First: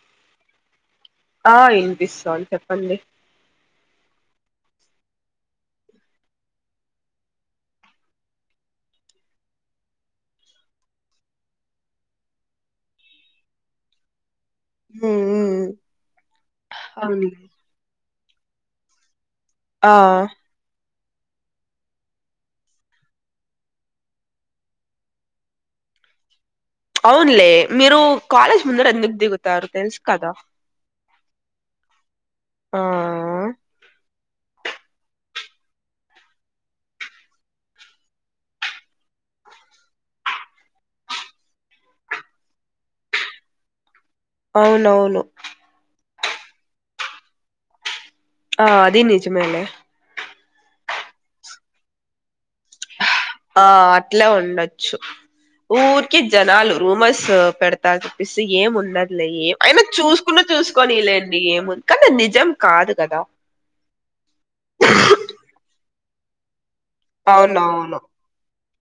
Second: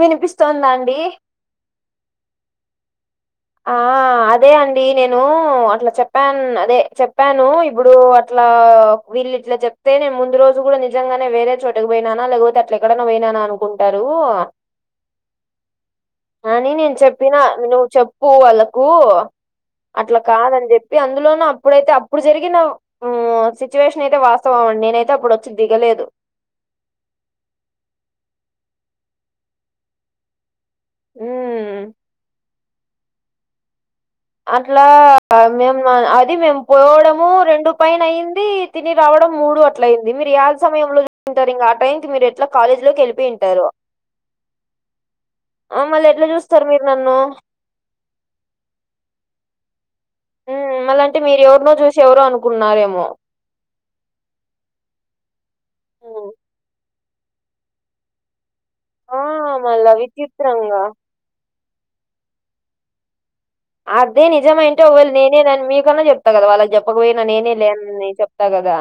వినిపిస్తుందాండి ఆ ఇనిపిస్తంది చెప్పండి ఆ అదే అండి నేను అట్లా చెప్పాన్ అదే చెప్పాను ఇప్పుడు అట్లా వీళ్లిట్లా చెప్తే నే ముందు రోజు కూడ నిజంగానే వేరే చోట పోయినాన లేకపోతే అట్ల ఎక్కడైనా పోయినాన అనుకుం టరు ఉ అని నేను అవునులే చెప్పిన నువ్ చెప్పు వాళ్ళకు ఆ అట్ల కాదని చెప్ ప్పి అందులోన అప్పుడైతే అప్పుడు జరిగిన ఊ సిచ్యువేషన్ అయితే వాస్తవం అండి నేనైతే అప్పుడు వచ్చి దిగలేదు అవున్లే మీరు కాలేజ్ ముందర ఎందుక్ దిగుతారు తెలుసు కదా ఊ ఆ అట్లా మేము అది మేము పోవడము రెండు పైన అయింది తిని రావడం మూడు అట్ల అయింది మీరు ఏళ సమయంలో తింటారు ఇంకా ఆ టైం కి మీరు ఎట్ల కాలేజీ లోకి వెలిపోయింటరు అవునవును అ మళ్ళ ఎట్ల చూస్తారు మీరు నన్ను ఆ అది నిజమేలే ఉ మళ్ళ అంటే మీరు ఎవరినో చూసి ఎవరో అనుకున్నారేమో ఆ అట్లా ఉండొచ్చు ఊరికి ఉమ్. జనాలు రూమర్స్ పెడతారు చెప్పేసి ఏం ము ఆ అన్నదిలే ఏం అయినా మళ్ళా చూసుకున్నా విచిత్రంగా చూసుకోనిలేండి ఏముంది కానీ అది నిజం కాదు కదా అదే నిజమయింటె ఒకవేళ నేనే దాన్ని మీకన్నా చెప్తా కదా వాళ్ళకి చెప్ ఒక పోయినా నేనే లే అవునవును అని చెప్తా కదా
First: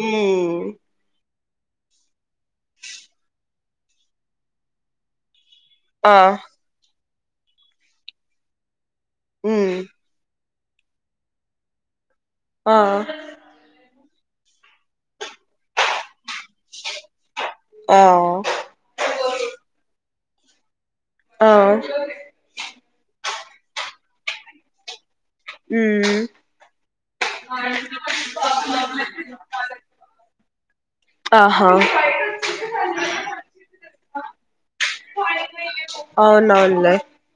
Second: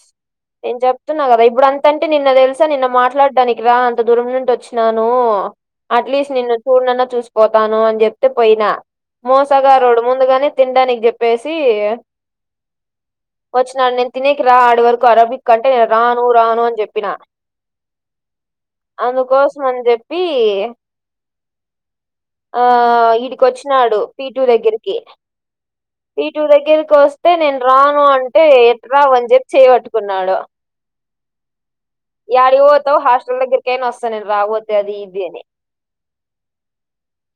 మ్మ్ నేను చెప్తున్నా కదా ఇప్పుడు అంతంటే నిన్నది దెల్ స నిన్న మాట్లాడడానికి రా అంత దూరం నుండి వచ్చినాను ఆ అట్లీస్ట్ నిన్న చూనన్నా చూసిపోతాను అని చెప్తే పోయినా మోసగ మ్మ్ రోడు ముందుగానే తినడానికి చెప్ పేసి ఆ ఆ వచ్చినా నేను తినేకి రా ఆడి వరకు అరాబి కంటే నేను రాను రాను అని చెప్పిన ఆ అందుకోసం అని చెప్పి ఆ ఆ ఇడికి వచ్చినాడు పీటుూ దగ్గరికి మ్మ్ పీటు దగ్గరికి వస్తే నేను రాను అంటే ఎట్ రావని చెప్పి చేవట్టుకున్నాడు ఆహా ఎడికి ఓతవు హాస్టెల్ దగరకయిన వస్త రా ఓతు అదిదేనే ఆ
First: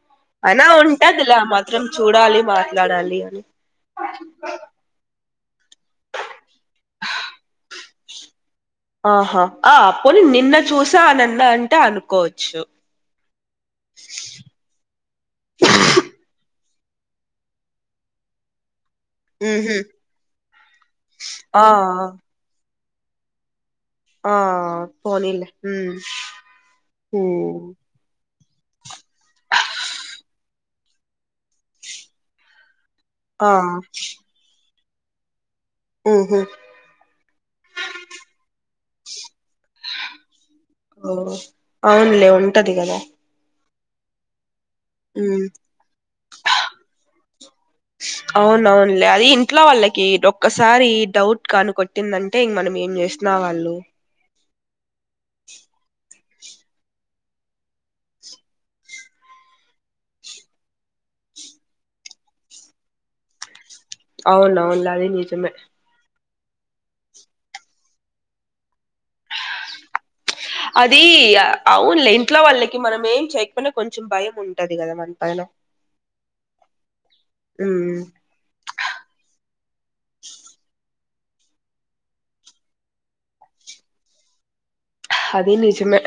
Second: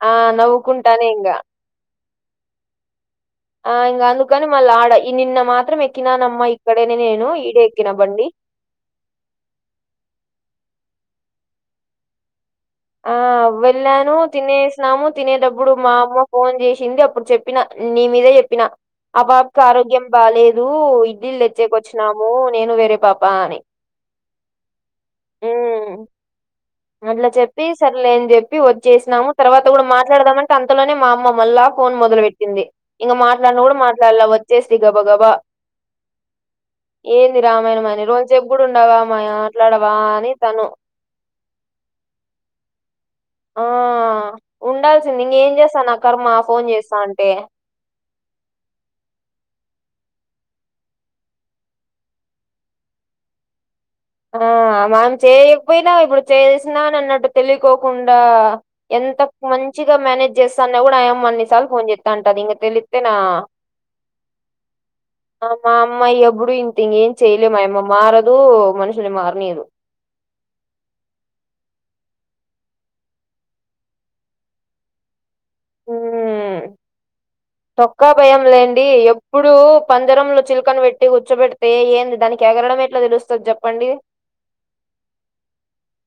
ఆ నవ్వుకుంటానే ఇంగా ఉంటదిలే ఆ మాత్రం చూడాలి మాట్లాడాలి అని ఆ ఇంకా అందుకని మళ్ళీ ఆడ ఈ నిన్న మాత్రం ఎక్కినానమ్మా ఇక్కడేనే నేను ఈడే ఎక్కిన బండి ఆహా ఆ అప్పును నిన్న చూసా ఆనన్న అంటే అనుకోవచ్చు ఆ వెళ్ళను తిన్నేసినము తినేటప్పుడు మా అమ్మ ఫోన్ చేసింది అప్పుడు చెప్పిన నీ మీదే చెప్పినా ఆ పాపకు ఉహు ఆరోగ్యం బాలేదు ఇడ్లీలు ఆ తెచ్చేకు వచ్చినాము నేను వేరే పాప అని ఆ పోనీలే ఉ హ్మ్. అట్లా చెప్పి స లే అని చెప్పి వచ్చేసినాము తర్వాత కూడా మాట్లాడదామంటే అంతలోనే మా అమ్మ మళ్ళా ఫోన్ మొదలు పెట్టింది ఇంకా ఆ మాట్లాడిన గూడ మాట్లాడలా వచ్చేసి గబా గబా ఉహు ఏంది రామాయణంని రోజసేపు కూడా ఉండవా మా మాట్లాడవా అని తను ఓ అవున్లే ఉంటది కదా ఆ ఉండాల్సింది ఉమ్ ఇంకేం చేస్తా నా కర్మ ఫోన్ చేస్తా అంటే అవునవునులే అది ఇంట్లో వాళ్ళకి ఒక్కసారి డౌట్ కాను కొట్టిందంటే అంటే ఇంక మనం ఏం చేసిన వాళ్ళు ఆ మనం చేయకపోయినాం ఇప్పుడు చేసినాను అని అన్నట్టు తెలికోకుండా ఎంత మంచిగా మేనేజ్ చేస్తా అన్నా కూడా ఆయమ్మ అన్నిసార్లు ఫోన్ చేస్తా అంటది ఇంక తెలిస్తే నా అవునవునులే అది నిజమే మా అమ్మాయి ఎప్పుడు ఇంతే ఇంగ ఏం చెయలే మాయ అమ్మ మారదు మనుషుని మారనీదు అది అవునులే ఇంట్లో వాళ్ళకి మనం ఏం చేయపోయినా కొంచెం భయం ఉంటది కదమ్ పైనా ఉమ్ తోక్కా భయం లేండి ఎప్పుడు పంజరంలో చిల్కను పెట్టి గుర్చ్చోబెడితే ఏంది దానికి ఎగరడం ఎట్లా తెలుస్తది చెప్పండి అది నిజమే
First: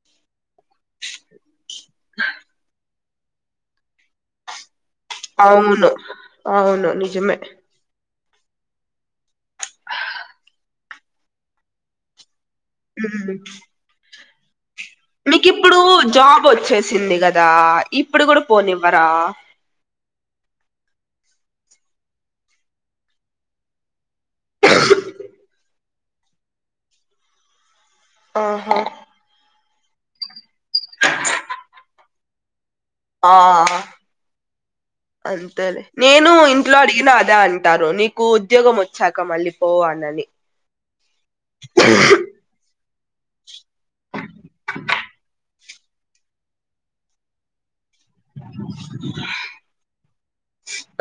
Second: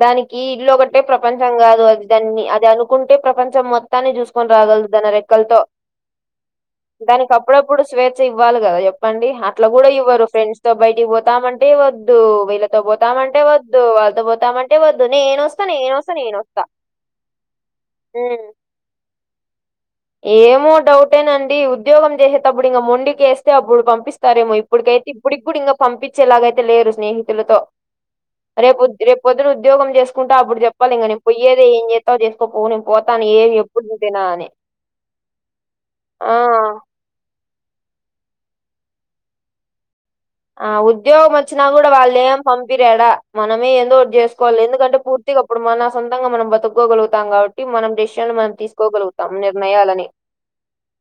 దానికి ఇల్లు ఒకటే ప్రపంచం కాదు అది దాన్ని అది అనుకుంటే ప్రపంచం మొత్తాన్ని చూసుకొని రాగలుదాన రై అవును అవును నిజమే ఇప్పుడు స్వేచ్ఛ ఇవ్వాలి కదా చెప్పండి అట్ కూడా ఇవ్వరు ఫ్రెండ్స్ తో బయటకి పోతామంటే వద్దు వళ ఉమ్ పోతమంటె వద్దు వాళ్ళతో పోతామన్ మీకు ఇప్పుడు జాబ్ వచ్చేసింది కదా ఇప్పుడు కూడా ఉమ్. పోనివ్వరా ఏమో డౌటేనండి ఉద్యోగం చేసేటప్పుడు ఇంక మొండికేస్తే అప్పుడు పంపిస్తారేమో ఇ ఇప్పుడికైతే ఇప్పుడిప్పుడు ఇంగ పంపించేలాగైతే లేరు స్నేహితులతో ఆహా రేపుద్ రేపు పొద్దున ఉద్యోగం చేసుకుంటా అప్పుడు చెప్పాలి ఇంగ పొయ్యేదే ఏం చే చేస్తావో చేసుకో పో నేను పోతా ఆ ఏమీ ఎప్పుడు నీదేనా అని అంతేలే ఆ నేను ఇంట్లో అడిగిన ఆదా అంటారు నీకు ఉద్యోగం వచ్చాక మళ్ళీ పోవనని ఆ ఉద్యోగం వచ్చినా కూడా వాళ్ళేం పంపిరాడా మనమే ఏందోఒకటి చేసుకోవాలి ఎందుకంటే పూర్తిగా అప్పుడు మన సొంతంగా మనం బతుక్కకోగలుగుతాం కాబట్ టి మనం డెసిషన్లు మనం తీసుకోగలుగుతాం నిర్ణయాలని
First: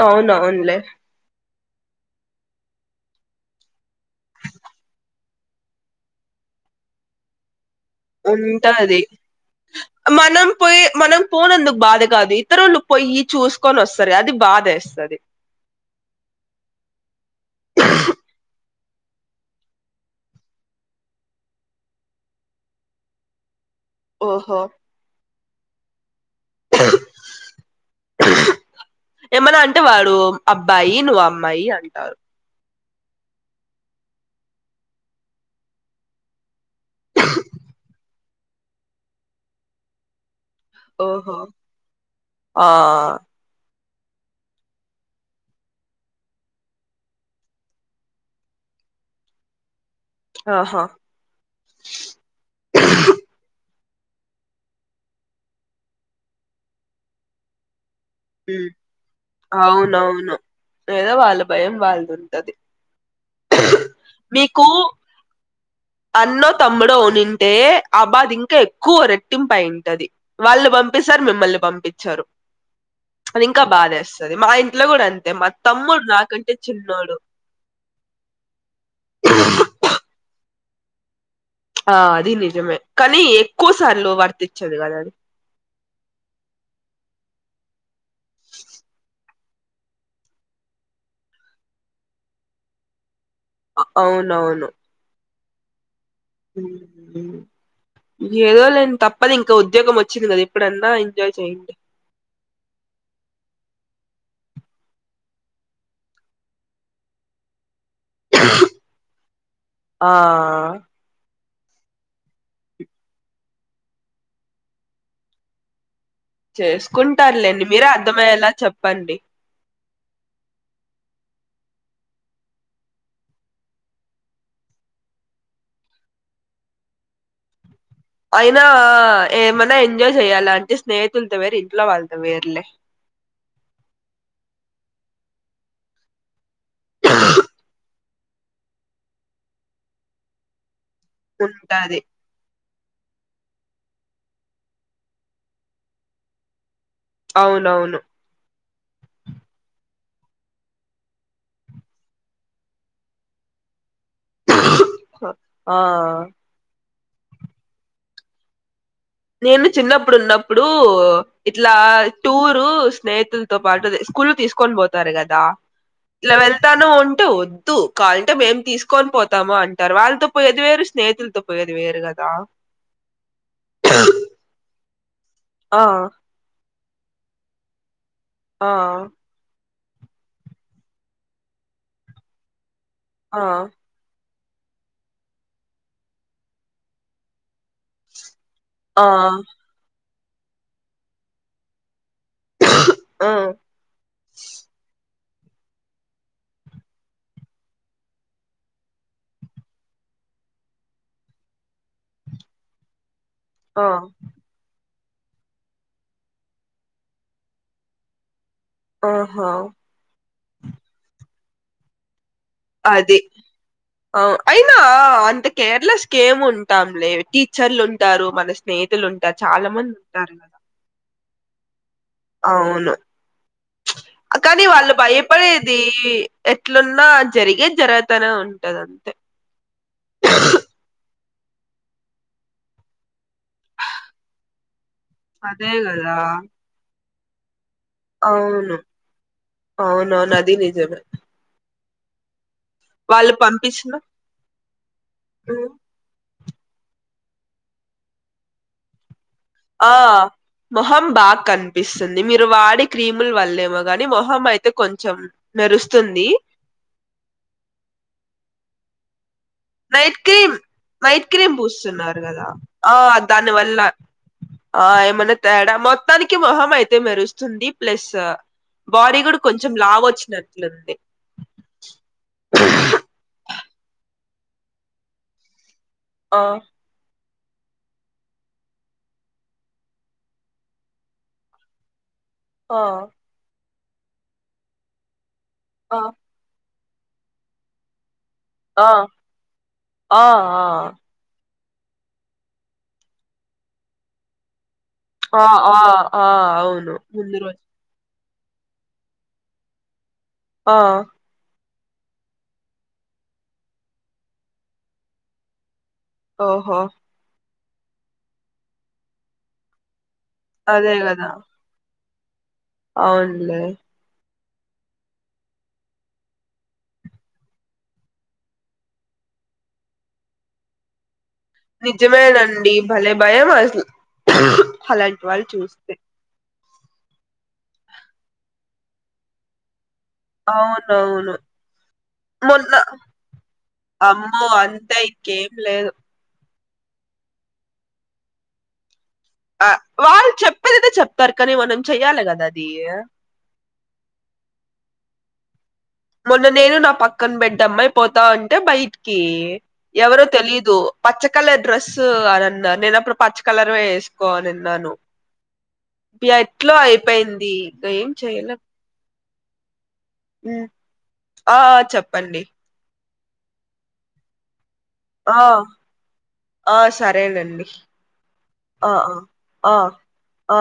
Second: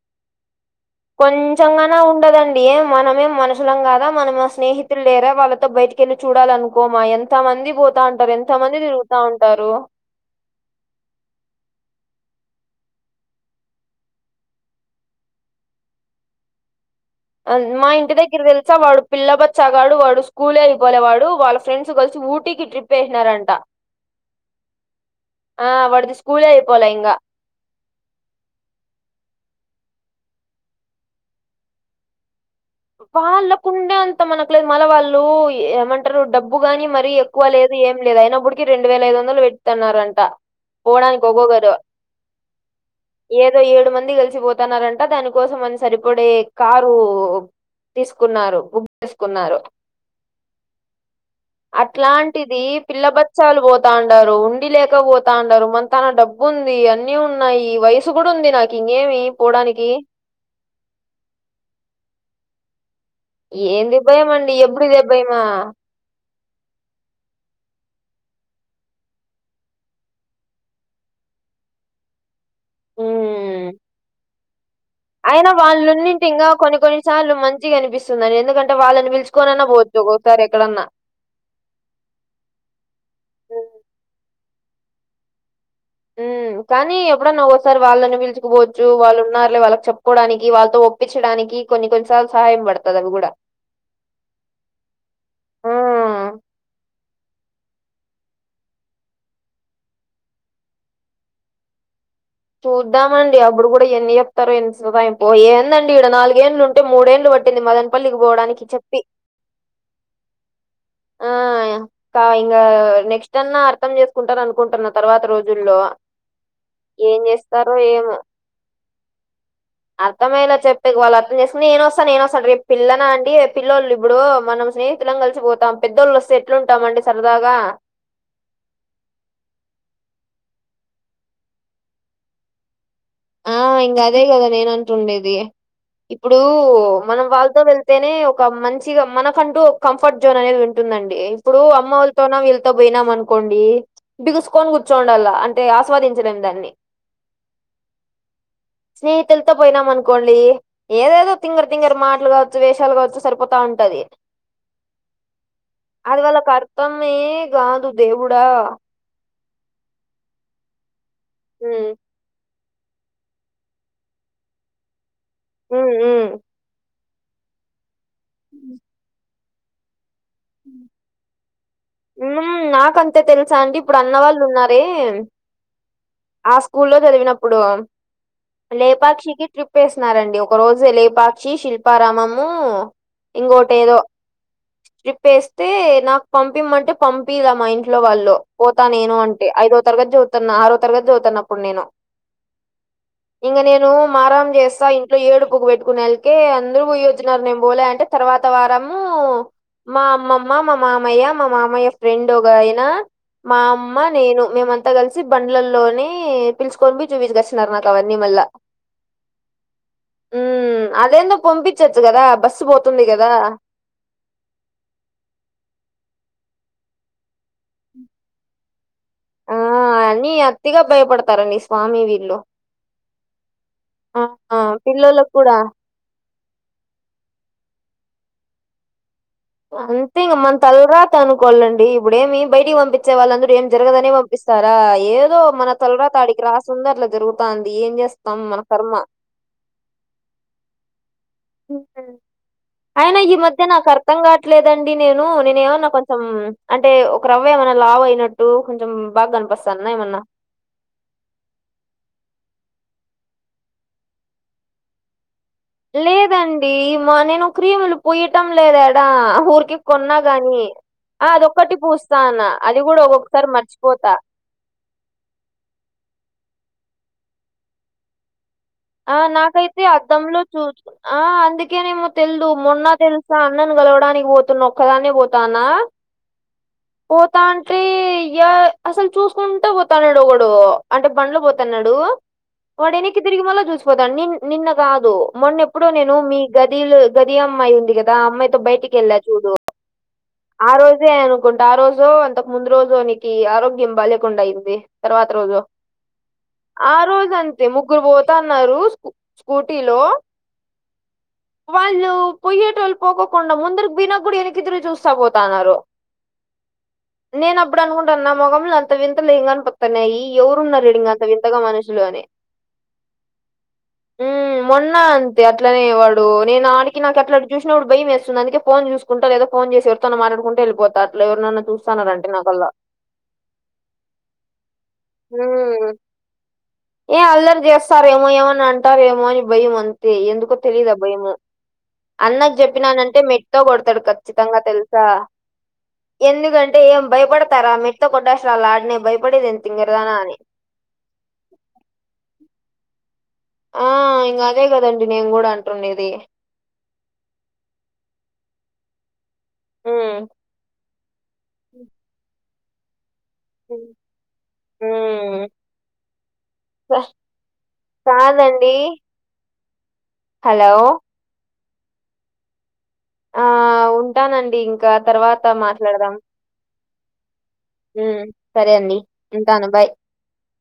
అవునవునులే కొంచెంగానా ఉండదండి మనమే మనుషులం కాదా మనం స్నేహితులు లేరా వాళ్ళతో బయటకెళ్ళి చూడాలనుకోమా ఎంత ఎంతమంది పోతా అంటారు ఎంతమంది ఉంటది తిరుగుతా ఉంటారు మనం పోయి మనం పోనందుకు బాధ కాదు ఇతరుళ్ళు పోయి చూసుకొని వస్తారు గా అది బాధ వేస్తది మా ఇంటి దగ్గర తెలుసా వాడు పిల్ల బచ్చాగాడు వాడు స్కూల్ అయిపోలే వాడు వాళ్ళ ఫ్రెండ్స్ కలిసి ఊటీకి ట్రిప్ పేసినారంట ఓహో వాడిది స్కూలే అయిపోలే ఇంగా ఏమనా అంటే వాడు అబ్బాయి నువ్ అమ్మాయి అంటారు వాళ్ళకుండే అంత మనకు లేదు మల వాళ్ళు ఏమంట అంటారు డబ్బు గాని మరీ ఎక్కువ లేదు ఏం లేదు అయినప్పుటికి రెండు వేల ఐదు వందలు పెట్టుతున్నారంట పోడానికి ఓహో ఒగోగరు ఆ ఏదో ఏడు మంది కలిసిపోతున్నారంట దానికోసం అని సరిపడే కారు తీసుకున్నారు బుక్ చేసుకున్నారు ఆహా అట్లాంటిది పిల్ల బచ్చాలు పోతాండారు ఉండి లేక పోతాండారు మ తన డబ్బు ఉంది అన్నీ ఉన్నాయి వయసు కూడా ఉంది ఉమ్ నాకు ఇంగేమి పోడానికి లేదా వాళ్ళ భయం వాళ్ళది ఉంటది ఏంది భయం అండి మీకు ఎబ్బుడు ఇదే భయమా అన్నో తమ్ముడో ఉనింటె ఆబాద ఇంకా ఎక్కువ రెట్టింపు అయింటది వాళ్ళు పంపిస్తారు మిమ్మల్ని పంపించారు అది ఇంక ఉమ్ బాధేస్తది మా ఇంట్లో కూడ అం అయినా వాళ్ళు ఉన్నింటే ఇంకా కొన్ని కొన్నిసార్లు మంచిగ అనిపిస్తుంది ఎందుకంటే వాళ్ళని పిలుచుకోనన్న పోత్ ఒగోగసారి ఎక్కడన్న ఆ అది నిజమే కానీ ఉమ్ ఎక్కువ సార్లు వర్తిచ్చదు కదా అది ఉ కానీ ఎప్పుడన్న ఒగోసారి వాళ్ళని పిలుచుకోపోవచ్చు వాళ్ళు ఉన్నారులే వాళ్ళకి చెప్పుకోవడానికి వాళ్ళతో ఇప్పించడానికి కొన్ని కొన్నిసార్లు సహాయం పడుతది అది కూడ అవునవును ఆ ఉ ఏదో [unintelligible] తప్పదు ఇంకా ఉద్యోగం వచ్చింది కదా ఇప్పుడన్నా ఎంజాయ్ చేయండి చూద్దామండి అప్పుడు కూడ ఎన్ని చెప్తారో ఎంత సో ఏందండి ఇడ నాలుగేండ్లు ఉంటే మూడేళ్లు పట్టింది మదన్ ప్పల్లికి పోడానికి చెప్పి ఆ ఆ కా ఇంగా నెక్స్ట్ అన్నా అర్థం చేసుకుంటారు అనుకుంటున్నా తర్వాత రోజుల్లో ఏం చేసుకుంటారులేండి చేస్తారో మీరే అర్థమయ్యేలా చెప్పండి అర్థమయ్యలా చెప్పేకి వాళ్ళు అర్థం చేసుకుని నే వస్తను నేను వస్తా అంట రేపు పిల్లన అండి పిల్లోల్లు ఇప్పుడు మనం స్నే ఇద్దరం కలిసిపోతాం పెద్దోళ్ళుస్తే ఎట్లుంటాంమండి సరదాగ అయినా ఏమన్న ఎంజాయ్ చెయ్యాలా అంటే స్నేహితులతో వేరు ఇంట్లో వాళ్ళతో వేర్లే ఆ ఇంగ అదే కదా నేను అంటుండేది ఇప్పుడు మనం వాళ్ళతో వెళ్తేనే ఒక మంచిగా మనకంటూ ఒక కంఫర్ట్ జోన్ అనేది ఉం ఉంటుందండి ఇప్పుడు ఉంటది అమ్మోల్ తోనో వీళ్ళతో పోయినాం అనుకోండి బిగుసుకొని కూర్చోండల్ల అంటే ఆస్వాదించలేం దాన్ని అవునవును స్నేహితులతో పోయినాం అనుకోండి ఏదేదో తింగరి తింగరి మాటలు కావచ్చు వేషాలు కావచ్చు సరిపోతా ఉంటది ఆ అది వాళ్ళకు అర్థమే కాదు దేవుడా నేను చిన్నప్పుడు ఉన్నప్పుడు ఇట్ల ఉమ్ టూ తో స్నేహితులతో పాటు స్కూల్ తీసుకని పోతారు కదా ఉమ్ ఉమ్ [unintelligible] తను ఉంటే వద్దు కాలంటే మేము తీసుకొని పోతాము అం అంటారు వాళ్ళతో పోయేది వేరు స్నేహితులతో పోయేది వేరు కదా ఉమ్ [unintelligible] తెలుసా అండి ఇప్పుడు అన్న వాళ్ళు ఉన్నారే ఆ ఆ స్కూల్ లో చదివినప్పుడు ఆ లేపాక్షికి ట్రి [unintelligible] నారండి ఒక రోజు లేపాక్షి శిల్పారామము ఆ ఇంకోటి ఏదో [unintelligible] ప్పేస్తే నాకు పంపిమంటే పంపిదా మా ఇంట్లో వాళ్ళు పోతా ఆ నేను అంటే ఐదో తరగతి చదువుతన్న ఆరో తరగతి చదువుతాను అప్పుడు నేను ఆ ఇంగ నేను మరాం చేస్తా ఇ ఏడుపుకు పెట్టుకునే [unintelligible] అందరు పోయ్యొచ్చినన్నారు నేను పోలే అంటే తర్వాత వారము మా అమ్మమ్మ మా మామయ్య మా మామయ్య ఫ్రెండ్ ఒగాయన మా ఆ అమ్మ నేను మేమం అంత కలిసి బండ్లల్లోనే పిల్చుకొని పోయి చూపించకచ్చిన్నారు నాకు అవన్నీ మల్ల ఆహా ఉమ్మ్ అది ఏందో పంపిచచ్చు కదా బస్సు పోతుంది అది కదా ఆ అయినా అంత కేర్లెస్గా ఏమ్ ఉంటాంలే టీచర్లు ఉంటారు మన స్నేహితులు ఉం ట చాలా మంది ఉంటారు ట్టిగా భయపడతారండి స్వామి వీ అవును ఆ ఆ కానీ వాళ్ళు పిల్లోళ్ళకి కూడా భయపడేది ఎట్లున్నా జరిగేది జరగతానే ఉంటది అంతే అంతే ఇంగ మన తలరా తా అనుకోవాలండి ఇప్పుడేమి బయటికి పంపిచే వాళ్ళందరూ ఏం జరగదనే పంపిస్తారా ఏ దో మన అదే కదా తలరాత ఆడికి రాసుంది అట్లా జరుగుతంది ఏం చేస్త అవును అవునవును అది నిజమే ఇంకేం అయినా వాళ్ళు ఈ మధ్య నాకు పంపించిన అర్థం కావట్లేదండి నేను నేనేమన్నా కొంచెం అంటే ఒక రవ్వ ఏమన్న లావు అయినట్టు కొంచెం బాగా కనిపిస్తు ఆ మొహం బాగ కనిపిస్తుంది మీరు వాడే క్రీములు వల్లేమో గాని మొహం అయితే కొంచెం మెరుస్తుంది లేదండి మా నేను క్రీములు పుయ్యటం లేద్యాడా ఊరికే నైట్ కొన్నా క్రీమ్ గాని నైట్ ఆ క్రీమ్ అదొక్కటి పూస్తా పూస్తున్నారు ఉన్న కదా అది ఆ కూడా ఒక్కొక్కసారి దాని వల్ల మర్చిపోతా ఆ ఏమన్నా తేడా మొత్తానికి మొహం అయితే మెరుస్తుంది ప్లస్ ఆ బాడీ కూడా కొంచెం నాకైతే లావు అద్దంలో చూ వచ్చినట్లుంది ఆ అందుకేనేమో తెల్దు మొన్న తెలు సా అన్నను గలవడానికి పోతున్నా ఒక్కదాన్నే పోతాన్నా ఆ పోతాంటే యా అసలు చూసుకుంటా పోతాన్నడు ఒకడు అంటే బండ్లో పోతన్నాడు ఆ వాడు ఎనిక్కి తిరిగి మళ్ళ చూసిపోతాండు నిన్ నిన్న కాదు మొన్న ఎప్పుడో ఆ నేను మీ గదిలో గది అమ్మాయి ఉంది కదా ఆ అమ్మాయితో ఆ బయటికేళ్ళా చూడు ఆ ఆరోజే అను కుంట ఆరోజు అంతకు ముందు రోజు నీకి ఆరోగ్యం బాలెకుండా అయింది తర్వాత ఆ ఆ రోజు ఆ ఆ అవును ఆరోజు ముందు రోజు అంతే ము గ్గురు పోతన్నారు స్కూ స్కూటీలో ఆ వాళ్ళు పొయ్యేటోళ్ళు పోకోకుండా ముందరికి పొయినక కూడా ఎనకి తిరిగి చూస్తా పోతన్నారు ఓహో నేను అప్పుడు అనుకుంటాను నా ముఖంలో అంత వింతలేం కని పిత్తున్నాయి ఎవరు ఉన్నారు అదే ఈడ ఇంగ అంత కదా వింతగా మనుషులు అని అవునులే ఉమ్మ్ మొన్న అంతే అట్లానే వాడు నేను ఆనికి నాకు అట్లట్లా చూసినపుడు భయమేస్తుంది అందుకే ఫోన్ చూసు కుంటా లేదా ఫోన్ చేసి ఎవరితో అన్న మాట్లాడుకుంటూ ఎళ్ళిపోతా అట్ల ఎవరినన్నా చూస్తాన్నారంటే నాకల్లా నిజమేనండి భలే భయం అసలు అలాంటి వాళ్ళు మ్మ్ చూస్తే ఏ అల్లరి చేస్తారు ఏమో ఏమన్న అంటారేమో అని భయం అం తే ఎందుకో తెలిదు ఆ భయము అవునవును అన్నకు మొన్న చెప్పినానంటే మెట్తో కొడతాడు అమ్మో ఖచ్చితంగా అంతే తెలుసా ఇంకేం లేదు ఎందుకంటే ఏం భయపడతారా మెట్తో కొట్టడాసలు అడ్నే భయపడేది ఏంది తింగరదానా చెప్పనైతే చెప్తారు కానీ మనం చెయ్యాలి కదా అది ఆ ఇంకా అదే కదండి నేను కూడా అంటుండేది మొన్న నేను నా పక్కన బెడ్ అమ్మయి పోతాంటే బయటికి హ్మ్. ఎవరో తెలీదు పచ్చ కలర్ డ్రెస్ అని అన్నా నేన అప్పుడు పచ్చ కలర్ ఓకే. వేసుకోనిన్నాను హ్మ్. ఇగ ఎట్లో క అయిపోయింది ఇగ ఏం చెయం కాదండి. హలో ఆ చెప్పండి ఆ ఉంటానండి ఇంకా ఆ తర్వాత మాట్లాడదాం ఆ సరేనండి హ్మ్. సరే ఆ అండి. ఉంటాను. ఆ బాయ్. ఆ